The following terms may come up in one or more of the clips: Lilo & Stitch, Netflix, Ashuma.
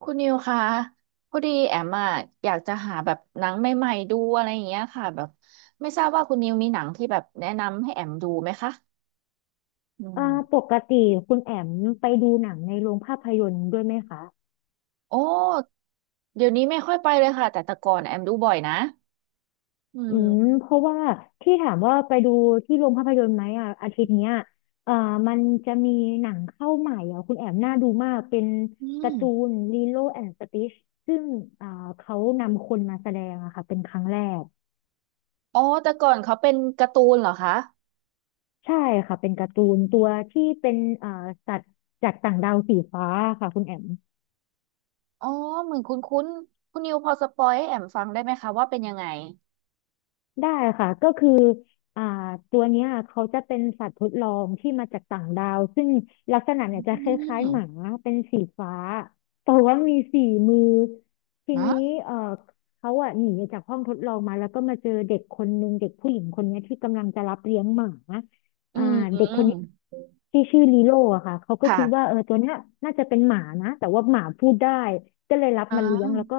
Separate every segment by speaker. Speaker 1: คุณนิวคะพอดีแอมอะอยากจะหาแบบหนังใหม่ๆดูอะไรอย่างเงี้ยค่ะแบบไม่ทราบว่าคุณนิวมีหนังที่แบบแนะนำให้แอมดูไหมคะอืม
Speaker 2: เอ่อปกติคุณแอมไปดูหนังในโรงภาพยนตร์ด้วยไหมคะ
Speaker 1: โอ้เดี๋ยวนี้ไม่ค่อยไปเลยค่ะแต่ก่อนแอมดูบ่อยนะอื
Speaker 2: อืม
Speaker 1: ม
Speaker 2: เพราะว่าที่ถามว่าไปดูที่โรงภาพยนตร์ไหมอ่ะอาทิตย์เนี้ยเอ่อมันจะมีหนังเข้าใหม่อ่ะคุณแอมน่าดูมากเป็น
Speaker 1: อื
Speaker 2: กา
Speaker 1: ม
Speaker 2: ร์ตูนลีโลแอนด์สติชซึ่งอ่าเขานำคนมาแสดงอะค่ะเป็นครั้งแรก
Speaker 1: อ๋อแต่ก่อนเขาเป็นการ์ตูนเหรอคะ
Speaker 2: ใช่ค่ะเป็นการ์ตูนตัวที่เป็นเอ่าสัตว์จากต่างดาวสีฟ้าค่ะคุณแอม
Speaker 1: อ๋อเหมือนคุ้นคุ้นคุณนิวพอสปอยให้แอมฟังได้ไหมคะว่าเป็นยังไง
Speaker 2: ได้ค่ะก็คืออ่าตัวเนี้ยเขาจะเป็นสัตว์ทดลองที่มาจากต่างดาวซึ่งลักษณะ
Speaker 1: อื
Speaker 2: เนี่ยจะคล้ายๆห
Speaker 1: ม
Speaker 2: มาเป็นสีฟ้าแต่ว่ามีสี่มือที
Speaker 1: ฮะ
Speaker 2: นี้เอ่อเขาอะหนีจากห้องทดลองมาแล้วก็มาเจอเด็กคนนึงเด็กผู้หญิงคนเนี้ยที่กำลังจะรับเลี้ยงหมา
Speaker 1: อื
Speaker 2: อ่าเด็กคนเนี้ย
Speaker 1: ม
Speaker 2: ที่ชื่อลีโลอะค่ะเขาก็
Speaker 1: ค่ะ
Speaker 2: คิดว่าเออตัวเนี้ยน่าจะเป็นหมานะแต่ว่าหมาพูดได้ก็เลยรับ
Speaker 1: อ่
Speaker 2: มาเลี้ยงแล้ว
Speaker 1: า
Speaker 2: ก็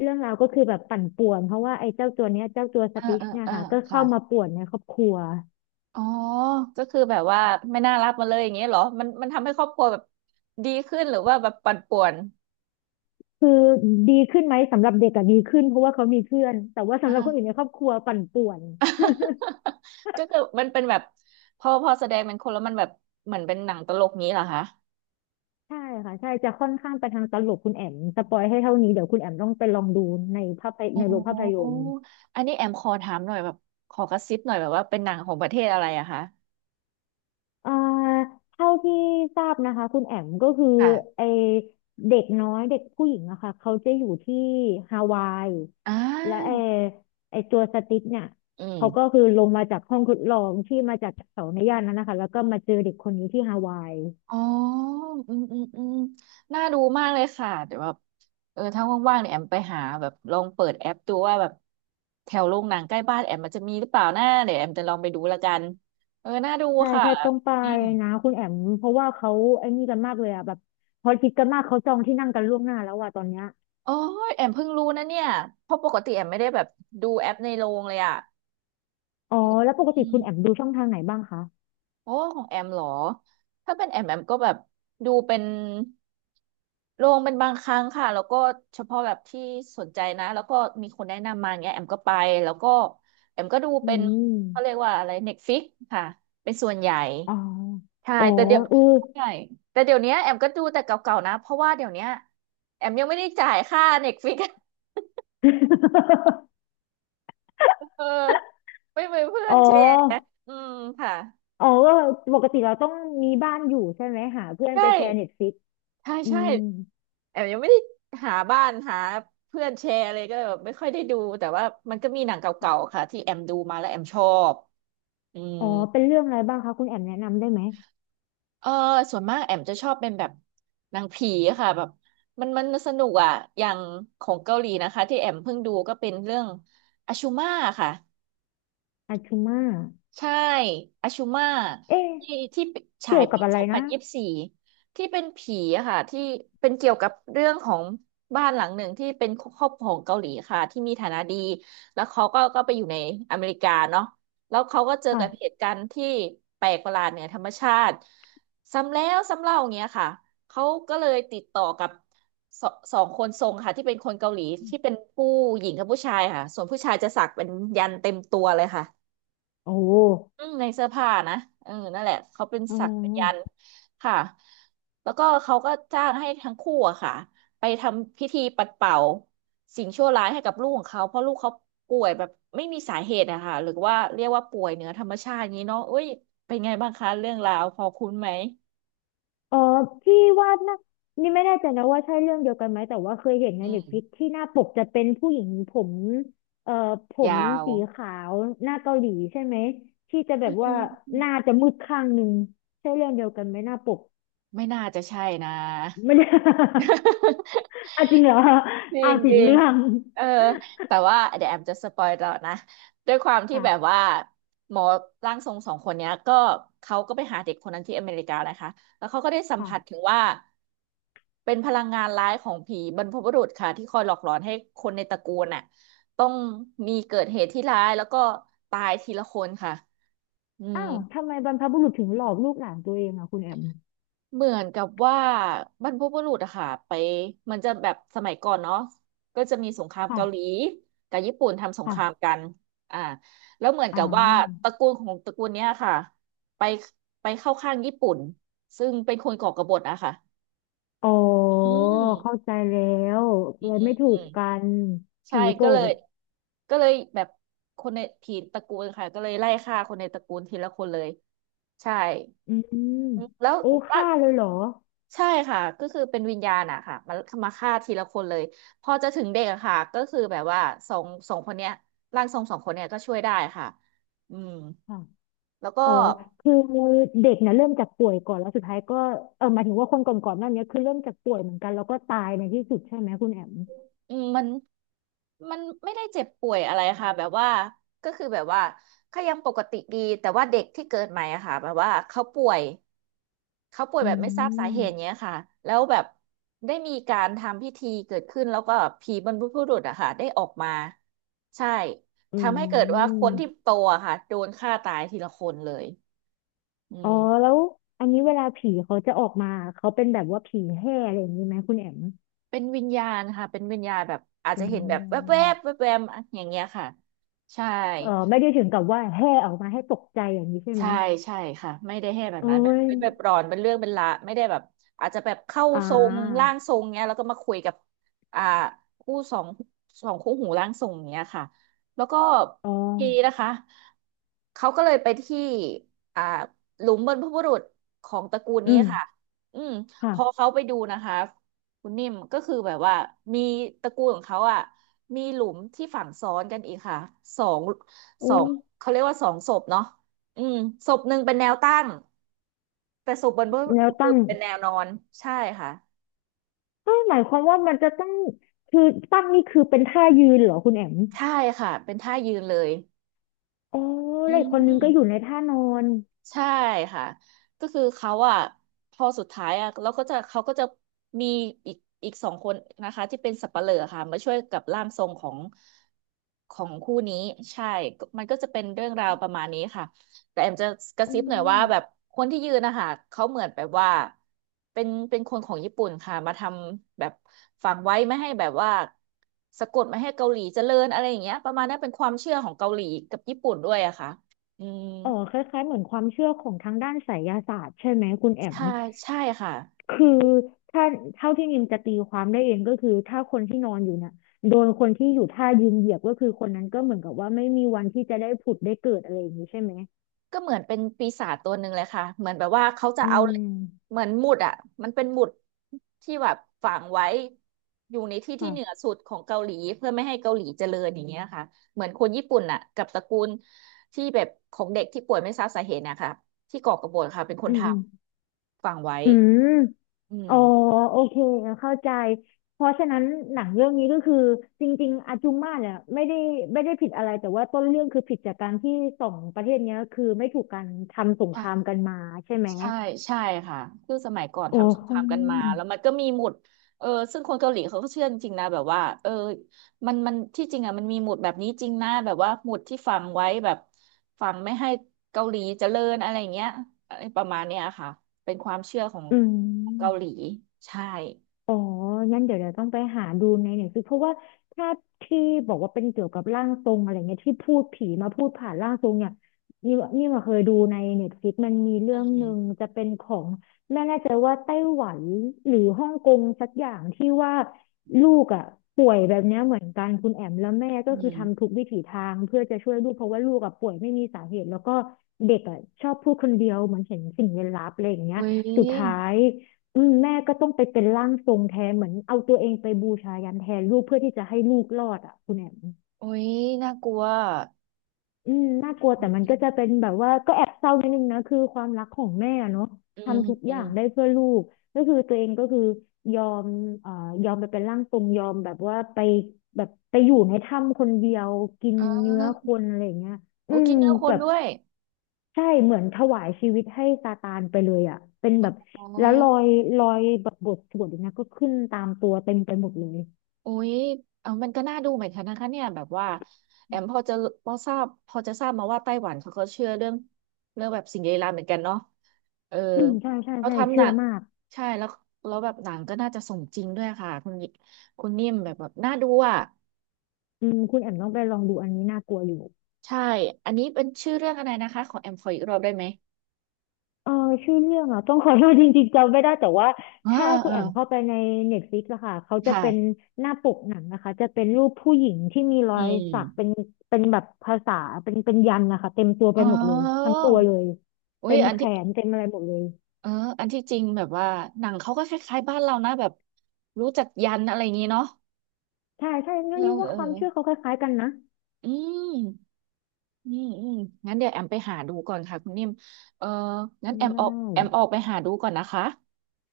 Speaker 2: เรื่องราวก็คือแบบปั่นป่วนเพราะว่าไอ้เจ้าตัวเนี้ยเจ้าตัวส
Speaker 1: เออ
Speaker 2: ติช
Speaker 1: เออ
Speaker 2: เนี่ย
Speaker 1: เออ
Speaker 2: ค่ะก็
Speaker 1: ค่ะ
Speaker 2: เข้ามาป่วนในครอบครัว
Speaker 1: อ๋อก็คือแบบว่าไม่น่ารักมาเลยอย่างเงี้ยเหรอมันทำให้ครอบครัวแบบดีขึ้นหรือว่าแบบปั่นป่วน
Speaker 2: คือดีขึ้นไหมสำหรับเด็กอะดีขึ้นเพราะว่าเขามีเพื่อนแต่ว่าสำ
Speaker 1: อ่า
Speaker 2: หรับคนอื่นในครอบครัวปั่นป่วน
Speaker 1: ก็คือมันเป็นแบบพอแสดงเป็นคนแล้วมันแบบเหมือนเป็นหนังตลกงี้เหรอคะ
Speaker 2: ใช่ค่ะใช่จะค่อนข้างไปทางตลกคุณแอมสปอยให้เท่านี้เดี๋ยวคุณแอมต้องไปลองดูในภาพย
Speaker 1: อ๋
Speaker 2: ในโรงภาพย
Speaker 1: อ
Speaker 2: นตร์
Speaker 1: อันนี้แอมขอถามหน่อยแบบขอกระซิบหน่อยแบบว่าเป็นหนังของประเทศอะไรอะคะ
Speaker 2: เอ่อเท่าที่ทราบนะคะคุณแอมก็คือไอ
Speaker 1: ค่ะ
Speaker 2: เด็กน้อยเด็กผู้หญิงอะค่ะเขาจะอยู่ที่ฮาวาย
Speaker 1: อ่
Speaker 2: และไอ
Speaker 1: า
Speaker 2: ตัวสติ๊กเนี่ย
Speaker 1: อืม
Speaker 2: เขาก็คือลงมาจากห้องทดลองที่มาจากเสาในย่านนั้นนะคะแล้วก็มาเจอเด็กคนนี้ที่ฮาวาย
Speaker 1: อ๋ออืมอืมอืมน่าดูมากเลยค่ะ เดี๋ยวแบบเออถ้าว่างๆเนี่ยแอมไปหาแบบลองเปิดแอปดูว่าแบบแถวโรงหนังใกล้บ้านแอมมันจะมีหรือเปล่านะเดี๋ยวแอมจะลองไปดูละกัน เออ น่าดู
Speaker 2: ใช่
Speaker 1: ค่ะ
Speaker 2: ใช่ต้องไป
Speaker 1: นิ่ม
Speaker 2: นะคุณแอมเพราะว่าเขาไอ้นี่กันมากเลยอะแบบพอคิดกันมากเขาจองที่นั่งกันล่วงหน้าแล้วอะตอนเนี้ย
Speaker 1: โอ้ยแอมเพิ่งรู้นะเนี่ย เพราะปกติแอมไม่ได้แบบดูแอปในโรงเลยอ่ะ
Speaker 2: อ๋อแล้วปก
Speaker 1: อื
Speaker 2: ติคุ
Speaker 1: ม
Speaker 2: ณแอมดูช่องทางไหนบ้างคะ
Speaker 1: โอ้ของแอมเหรอถ้าเป็นแอมก็แบบดูเป็นลงเป็นบางครั้งค่ะแล้วก็เฉพาะแบบที่สนใจนะแล้วก็มีคนแนะนำมาเงี้ยแอมก็ไปแล้วก็แอมก็ดู
Speaker 2: อื
Speaker 1: เป็นเขาเรีย
Speaker 2: ม
Speaker 1: กว่าอะไรเน็ตฟิกค่ะเป็นส่วนใหญ่
Speaker 2: อ๋อ
Speaker 1: ใช่
Speaker 2: โอ้
Speaker 1: แต่เดี๋ยว
Speaker 2: เออ
Speaker 1: ใช่เนี้ยแอมก็ดูแต่เก่าๆนะเพราะว่าเดี๋ยวเนี้ยแอมยังไม่ได้จ่ายค่าเน็ตฟิก เออไม่เหมือนเพื่อ
Speaker 2: อ๋อ
Speaker 1: นแชร์อืมค่ะ
Speaker 2: อ๋อก็ปกติเราต้องมีบ้านอยู่ใช่ไหมหาเพื่อน
Speaker 1: ใช่
Speaker 2: ไปแชร์เน็ตฟลิก
Speaker 1: ใช่
Speaker 2: อื
Speaker 1: ใช่
Speaker 2: ม
Speaker 1: แอมยังไม่ได้หาบ้านหาเพื่อนแชร์อะไรก็เลยแบบไม่ค่อยได้ดูแต่ว่ามันก็มีหนังเก่าๆค่ะที่แอมดูมาแล้วแอมชอบอืม
Speaker 2: อ๋อเป็นเรื่องอะไรบ้างคะคุณแอมแนะนำได้ไหม
Speaker 1: เออส่วนมากแอมจะชอบเป็นแบบหนังผีค่ะแบบมันสนุกอ่ะอย่างของเกาหลีนะคะที่แอมเพิ่งดูก็เป็นเรื่องอาชูมาค่ะ
Speaker 2: อาชูมา
Speaker 1: ใช่อาชูมา
Speaker 2: เอ๊ะ
Speaker 1: ที่ฉา
Speaker 2: เกี่
Speaker 1: ย
Speaker 2: ยวกั
Speaker 1: ปี
Speaker 2: บอะ
Speaker 1: ส
Speaker 2: ไร
Speaker 1: องพั
Speaker 2: นะ
Speaker 1: นยี่สิบสี่ที่เป็นผีอะค่ะที่เป็นเกี่ยวกับเรื่องของบ้านหลังหนึ่งที่เป็นครอบครัวของเกาหลีค่ะที่มีฐานะดีแล้วเขาก็ไปอยู่ในอเมริกาเนาะแล้วเขาก็เจอกับเห
Speaker 2: ค่ะ
Speaker 1: ตุการณ์ที่แปลกประหลาดเหนือธรรมชาติซ้ำแล้วซ้ำเล่าอย่างเงี้ยค่ะเขาก็เลยติดต่อกับสสองคนทรงค่ะที่เป็นคนเกาหลีที่เป็นผู้หญิงกับผู้ชายค่ะส่วนผู้ชายจะสักเป็นยันเต็มตัวเลยค่ะ
Speaker 2: โอ้
Speaker 1: อืมในเสื้อผ้านะเออนั่นแหละเขาเป็น
Speaker 2: อ๋อ
Speaker 1: ศักยันต์ค่ะ แล้วก็เขาก็จ้างให้ทั้งคู่อะค่ะไปทำพิธีปัดเป่าสิ่งชั่วร้ายให้กับลูกของเขาเพราะลูกเขาป่วยแบบไม่มีสาเหตุอะค่ะหรือว่าเรียกว่าป่วยเหนือธรรมชาติอย่างนี้เนาะเอ้ยเป็นไงบ้างคะเรื่องราวพอคุ้นไหม
Speaker 2: อ๋อพี่ว่านะนี่ไม่แน่ใจนะว่าใช่เรื่องเดียวกันไหมแต่ว่าเคยเห็นใน
Speaker 1: อื
Speaker 2: เน็ตฟลิ
Speaker 1: ม
Speaker 2: กที่หน้าปกจะเป็นผู้หญิงผมเอ่อผ
Speaker 1: ยา
Speaker 2: ม
Speaker 1: ว
Speaker 2: สีขาวหน้าเกาหลีใช่ไหม ที่จะแบ
Speaker 1: อื
Speaker 2: บว่าหน้า
Speaker 1: ม
Speaker 2: จะมืดข้างหนึ่งใช่เรื่องเดียวกันไหมหน้าปก
Speaker 1: ไม่น่าจะใช่นะ
Speaker 2: ไม่ได้ อ่ะจริงเหรอ
Speaker 1: จริ
Speaker 2: อ้าว
Speaker 1: ง
Speaker 2: ผิ
Speaker 1: จ
Speaker 2: ด
Speaker 1: ริง
Speaker 2: เรื่อง
Speaker 1: เออแต่ว่าเดี๋ยวแอมจะสปอยต่อนะ ด้วยความ ที่แบบ
Speaker 2: ค่ะ
Speaker 1: ว่าหมอร่างทรงสองคนเนี้ยก็เขาก็ไปหาเด็กคนนั้นที่อเมริกานะคะแล้วเขาก็ได้สัม
Speaker 2: ค่ะ
Speaker 1: ผัสถึงว่าเป็นพลังงานร้ายของผีบรรพบุรุษค่ะที่คอยหลอกหลอนให้คนในตระกูลน่ะต้องมีเกิดเหตุที่ร้ายแล้วก็ตายทีละคนค่ะอืม
Speaker 2: อ้าวทำไมบรรพบุรุษถึงหลอกลูกหลานตัวเองอ่ะคุณแอม
Speaker 1: เหมือนกับว่าบรรพบุรุษอะค่ะไปมันจะแบบสมัยก่อนเนาะก็จะมีสงคราม
Speaker 2: ค่ะ
Speaker 1: เกาหลีกับญี่ปุ่นทำสงค
Speaker 2: ค่ะ
Speaker 1: รามกันอ่าแล้วเหมือน
Speaker 2: อ้า
Speaker 1: กับว่า
Speaker 2: ว
Speaker 1: ตระกูลของตระกูลเนี้ยค่ะไปไปเข้าข้างญี่ปุ่นซึ่งเป็นคนก่อกบฏอะค่ะ
Speaker 2: อ๋อ
Speaker 1: อื
Speaker 2: เข้า
Speaker 1: ม
Speaker 2: ใจแล้วเลยไม่ถู
Speaker 1: อื
Speaker 2: ก
Speaker 1: ม
Speaker 2: กัน
Speaker 1: ใช่
Speaker 2: ผีโก
Speaker 1: ก็
Speaker 2: ร
Speaker 1: เลย
Speaker 2: ธ
Speaker 1: ก็เลยแบบคนในทีตระกูลค่ะก็เลยไล่ฆ่าคนในตระกูลทีละคนเลยใช่
Speaker 2: อืม
Speaker 1: แล้ว
Speaker 2: โอ้ฆ่าเลยเหรอ
Speaker 1: ใช่ค่ะก็คือเป็นวิญญาณอะค่ะมามาฆ่าทีละคนเลยพอจะถึงเด็กอะค่ะก็คือแบบว่าสองคนเนี้ยร่างทรงสองคนเนี้ยก็ช่วยได้ค่ะอืม
Speaker 2: ค่ะ
Speaker 1: แล้วก็
Speaker 2: อ๋อคือเด็กเนี่ยเริ่มจากป่วยก่อนแล้วสุดท้ายก็เออหมายถึงว่าคนก่อนๆหน้านี้คือเริ่มจากป่วยเหมือนกันแล้วก็ตายในที่สุดใช่ไหมคุณแอม
Speaker 1: อืมมันไม่ได้เจ็บป่วยอะไรค่ะแบบว่าก็คือแบบว่าก็ยังปกติดีแต่ว่าเด็กที่เกิดใหม่อะค่ะแบบว่าเขาป่วย เขาป่วย
Speaker 2: อื
Speaker 1: แบบไม่ทราบสา
Speaker 2: ม
Speaker 1: เหตุเนี้ยค่ะแล้วแบบได้มีการทำพิธีเกิดขึ้นแล้วก็ผีบรรพบุรุษอะค่ะได้ออกมาใช่
Speaker 2: อื
Speaker 1: ทำให้เกิดว่าคนที่
Speaker 2: ม
Speaker 1: โตอะค่ะโดนฆ่าตายทีละคนเลยอื
Speaker 2: อ๋อ
Speaker 1: ม
Speaker 2: แล้วอันนี้เวลาผีเขาจะออกมาเขาเป็นแบบว่าผีแห่อะไรอย่างนี้ไหมคุณแอม
Speaker 1: เป็นวิญญาณค่ะเป็นวิญญาณแบบอาจ
Speaker 2: เป็
Speaker 1: จะ
Speaker 2: น
Speaker 1: เห็
Speaker 2: วิ
Speaker 1: น
Speaker 2: ญ
Speaker 1: แบบ
Speaker 2: ญา
Speaker 1: แว
Speaker 2: ณ
Speaker 1: บๆแวบๆอะอย่างเงี้ยค่ะใช่
Speaker 2: เออไม่ได้ถึงกับว่าแห่ออกมาให้ตกใจอย่างนี้ใช่ไหม
Speaker 1: ใช่ใช่ค่ะไม่ได้ให้แบบ
Speaker 2: เอ้
Speaker 1: นั้นแบบ
Speaker 2: ย
Speaker 1: เป็นแบบร้อนเป็นเรื่องเป็นละไม่ได้แบบอาจจะแบบเข้า
Speaker 2: อ่
Speaker 1: ทรง
Speaker 2: า
Speaker 1: ร่างทรงเนี้ยแล้วก็มาคุยกับอ่าคู่สองสองคู่หูร่างทรงเนี้ยค่ะแล้วก็
Speaker 2: อ๋อ
Speaker 1: ทีนี้นะคะเขาก็เลยไปที่อ่าหลุมบรรพบุรุษของตระกูล
Speaker 2: อื
Speaker 1: นี้
Speaker 2: ม
Speaker 1: ค่ะอืมพอ
Speaker 2: ค่ะ
Speaker 1: เขาไปดูนะคะคุณนิ่มก็คือแบบว่ามีตระกูลของเขาอ่ะมีหลุมที่ฝังซ้อนกันอีกค่ะสองส
Speaker 2: โอ้
Speaker 1: องเขาเรียกว่าสองศพเนาะ อืมศพหนึ่งเป็นแนวตั้งแต่ศพบนบุ
Speaker 2: แนว
Speaker 1: รุ
Speaker 2: ตั้ง
Speaker 1: ษเป็นแนวนอนใช่ค่ะ
Speaker 2: เอ้ยหมายความว่ามันจะต้องคือตั้งนี่คือเป็นท่ายืนเหรอคุณแอม
Speaker 1: ใช่ค่ะเป็นท่ายืนเลย
Speaker 2: อ๋อ
Speaker 1: อื
Speaker 2: แล้วอีกคนนึงก็อยู่
Speaker 1: ม
Speaker 2: ในท่านอน
Speaker 1: ใช่ค่ะก็คือเขาอ่ะพอสุดท้ายอ่ะแล้วก็จะเขาก็จะมีอีกอีกสองคนนะคะที่เป็นสับปะเหร่อค่ะมาช่วยกับร่างทรงของของคู่นี้ใช่ก็มันก็จะเป็นเรื่องราวประมาณนี้ค่ะแต่แอมจะกระ
Speaker 2: อื
Speaker 1: ซิบหน่อยว่าแบบ
Speaker 2: ม
Speaker 1: คนที่ยืนนะคะเขาเหมือนแบบว่าเป็นคนของญี่ปุ่นค่ะมาทำแบบฝังไว้ไม่ให้แบบว่าสะกดไม่ให้เกาหลีเจริญอะไรอย่างเงี้ยประมาณนั้นเป็นความเชื่อของเกาหลีกับญี่ปุ่นด้วยอะค่ะอืม
Speaker 2: อ๋อคล้ายๆเหมือนความเชื่อของทางด้านไสยศาสตร์ใช่ไหมคุณแอม
Speaker 1: ใช่ใช่ค่ะ
Speaker 2: คือถ้าเท่าที่นิมจะตีความได้เองก็คือถ้าคนที่นอนอยู่น่ะโดนคนที่อยู่ท่ายืนเหยียบก็คือคนนั้นก็เหมือนกับว่าไม่มีวันที่จะได้ผุดได้เกิดอะไรอย่างนี้ใช่ไหม
Speaker 1: ก็เหมือนเป็นปีศาจตัวหนึ่งเลยค่ะเหมือนแบบว่าเขาจะ
Speaker 2: อื
Speaker 1: เอา
Speaker 2: ม
Speaker 1: เหมือนหมุดอ่ะมันเป็นหมุดที่แบบฝังไว้อยู่ในที่ที่
Speaker 2: ค่ะ
Speaker 1: เหนือสุดของเกาหลีเพื่อไม่ให้เกาหลีเจริญอย่างเงี้ยค่ะเหมือนคนญี่ปุ่นอ่ะกับตระกูลที่แบบของเด็กที่ป่วยไม่ทราบสาเหตุนะคะที่ก่อกบฏค่ะเป็นค
Speaker 2: อื
Speaker 1: น
Speaker 2: ม
Speaker 1: ท
Speaker 2: อืม
Speaker 1: ำฝังไว้
Speaker 2: อืม
Speaker 1: อื
Speaker 2: อ๋อ
Speaker 1: ม
Speaker 2: โอเคเข้าใจเพราะฉะนั้นหนังเรื่องนี้ก็คือจริงๆอาจุมมาเนี่ยไม่ได้ไม่ได้ผิดอะไรแต่ว่าต้นเรื่องคือผิดจากการที่สองประเทศเนี้ยคือไม่ถูกกันทำสงครามกันมาใช่ไหม
Speaker 1: ใช่ใช่ค่ะคือสมัยก่อน
Speaker 2: โอ้
Speaker 1: ทำสงครามกันมาแล้วมันก็มีหมุดเออซึ่งคนเกาหลีเขาก็เชื่อจริงๆนะแบบว่าเออมันที่จริงอ่ะมันมีหมุดแบบนี้จริงนะแบบว่าหมุดที่ฝังไว้แบบฝังไม่ให้เกาหลีเจริญอะไรอย่างเงี้ยอะไรประมาณเนี้ยค่ะเป็นความเชื่อของ
Speaker 2: อื
Speaker 1: เกาหลี
Speaker 2: ม
Speaker 1: ใช่
Speaker 2: อ๋องั้นเดี๋ยวเดี๋ยวต้องไปหาดูในหนังสือเพราะว่าถ้าที่บอกว่าเป็นเกี่ยวกับร่างทรงอะไรเงี้ยที่พูดผีมาพูดผ่านร่างทรงเนี่ยนี่นี่มาเคยดูในเน็ตฟลิกมันมีเรื่
Speaker 1: อื
Speaker 2: องหนึ่ง
Speaker 1: ม
Speaker 2: จะเป็นของไม่แน่ใจว่าไต้หวันหรือฮ่องกงสักอย่างที่ว่าลูกอ่ะป่วยแบบเนี้ยเหมือนกันคุณแอมแล้วแม่ก็
Speaker 1: อื
Speaker 2: คือ
Speaker 1: ม
Speaker 2: ทำทุกวิถีทางเพื่อจะช่วยลูกเพราะว่าลูกอ่ะป่วยไม่มีสาเหตุแล้วก็เด็กอ่ะชอบพูดคนเดียวเหมือนเห็นสิ่งลี้ลับอะไรอย่างเงี้ย
Speaker 1: อุ้ย
Speaker 2: สุดท้าย อืมแม่ก็ต้องไปเป็นร่างทรงแทนเหมือนเอาตัวเองไปบูชายันแทนลูกเพื่อที่จะให้ลูกรอดอ่ะคุณแอม
Speaker 1: อุ้ยน่ากลัว
Speaker 2: อืมน่ากลัวแต่มันก็จะเป็นแบบว่าก็แอบเศร้านิดนึงนะคือความรักของแม่อะเนาะ
Speaker 1: อืม
Speaker 2: ทำทุก
Speaker 1: อื
Speaker 2: อย่า
Speaker 1: ม
Speaker 2: งได้เพื่อลูกก็คือตัวเองก็คือยอมเอ่อยอมไปเป็นร่างทรงยอมแบบว่าไปแบบไปอยู่ในถ้ำคนเดียวกิน
Speaker 1: อื
Speaker 2: เนื้อค
Speaker 1: ม
Speaker 2: นอะไรอย่างเงี้ย
Speaker 1: โอ้
Speaker 2: อื
Speaker 1: กิ
Speaker 2: ม
Speaker 1: นเนื้อค
Speaker 2: แบ
Speaker 1: น
Speaker 2: บ
Speaker 1: ด้วย
Speaker 2: ใช่เหมือนถวายชีวิตให้ซาตานไปเลยอ่ะเป็นแบบ
Speaker 1: อ๋
Speaker 2: แล้วรอ
Speaker 1: อ
Speaker 2: ยแบบบทสวดอย่างเงี้ยก็ขึ้นตามตัวเต็มไปหมดเลย
Speaker 1: โอ้ยเอามันก็น่าดูเหมือนกันนะคะเนี่ยแบบว่าแอมพอจะพอทราบพอจะทราบมาว่าไต้หวันเขาก็เชื่อเรื่องเรื่องแบบสิ่งลี้ลับเหมือนกันเนาะเออ
Speaker 2: อืมใช่ใช่
Speaker 1: เขา
Speaker 2: ใช่
Speaker 1: ทำห
Speaker 2: เชื่
Speaker 1: นั
Speaker 2: อ
Speaker 1: ง
Speaker 2: มาก
Speaker 1: ใช่แล้วแล้วแบบหนังก็น่าจะสมจริงด้วยค่ะคุณคุณนิ่มแบบแบบน่าดูอ่ะ
Speaker 2: อืมคุณแอมต้องไปลองดูอันนี้น่ากลัวอยู่
Speaker 1: ใช่อันนี้เป็นชื่อเรื่องอะไรนะคะของแอมขออีกรอบได้ไหม
Speaker 2: เออชื่อเรื่องอ่ะต้องขอโทษจริงๆจำไม่ได้แต่ว่า
Speaker 1: เอ๋อ
Speaker 2: ถ้า
Speaker 1: เออ
Speaker 2: คุ
Speaker 1: เอ
Speaker 2: ณ
Speaker 1: อ
Speaker 2: แอมเข้าไปใน Netflix อะค่ะเขาจะเป็น
Speaker 1: ค่ะ
Speaker 2: หน้าปกหนังนะคะจะเป็นรูปผู้หญิงที่มีรอ
Speaker 1: อื
Speaker 2: ยสักเป็น
Speaker 1: ม
Speaker 2: เป็นแบบภาษาเป็นยันต์นะคะเต็มตัวไป
Speaker 1: อ๋
Speaker 2: หมดเลยทั้
Speaker 1: อ
Speaker 2: งตัวเลย
Speaker 1: อุ้
Speaker 2: เต็
Speaker 1: ย
Speaker 2: ม
Speaker 1: อัน
Speaker 2: แข
Speaker 1: ที่
Speaker 2: นเต็มอะไรหมดเลย
Speaker 1: เอออันที่จริงแบบว่าหนังเขาก็คล้ายๆบ้านเรานะแบบรู้จักยันอะไรอย่างนี้เนาะ
Speaker 2: ใช่ใช่
Speaker 1: เอ
Speaker 2: งั้น
Speaker 1: อ
Speaker 2: นี่ว่า
Speaker 1: เออ
Speaker 2: ความเชื่อเขาคล้ายๆกันนะ
Speaker 1: อืมอืมอืมงั้นเดี๋ยวแอมไปหาดูก่อนค่ะคุณนิ่มเอองั้นแอมออกแอมออกไปหาดูก่อนนะคะ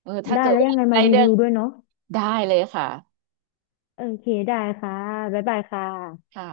Speaker 1: เออถ้า
Speaker 2: ได้
Speaker 1: เกิ
Speaker 2: ได้
Speaker 1: ด
Speaker 2: แล้ว
Speaker 1: ว่า
Speaker 2: ยังไงมา
Speaker 1: ได้
Speaker 2: รี
Speaker 1: เดิ
Speaker 2: วิ
Speaker 1: น
Speaker 2: วด้วยเนาะ
Speaker 1: ได้เลยค่ะ
Speaker 2: โอเคได้ค่ะบ๊ายบายค่ะ
Speaker 1: ค่ะ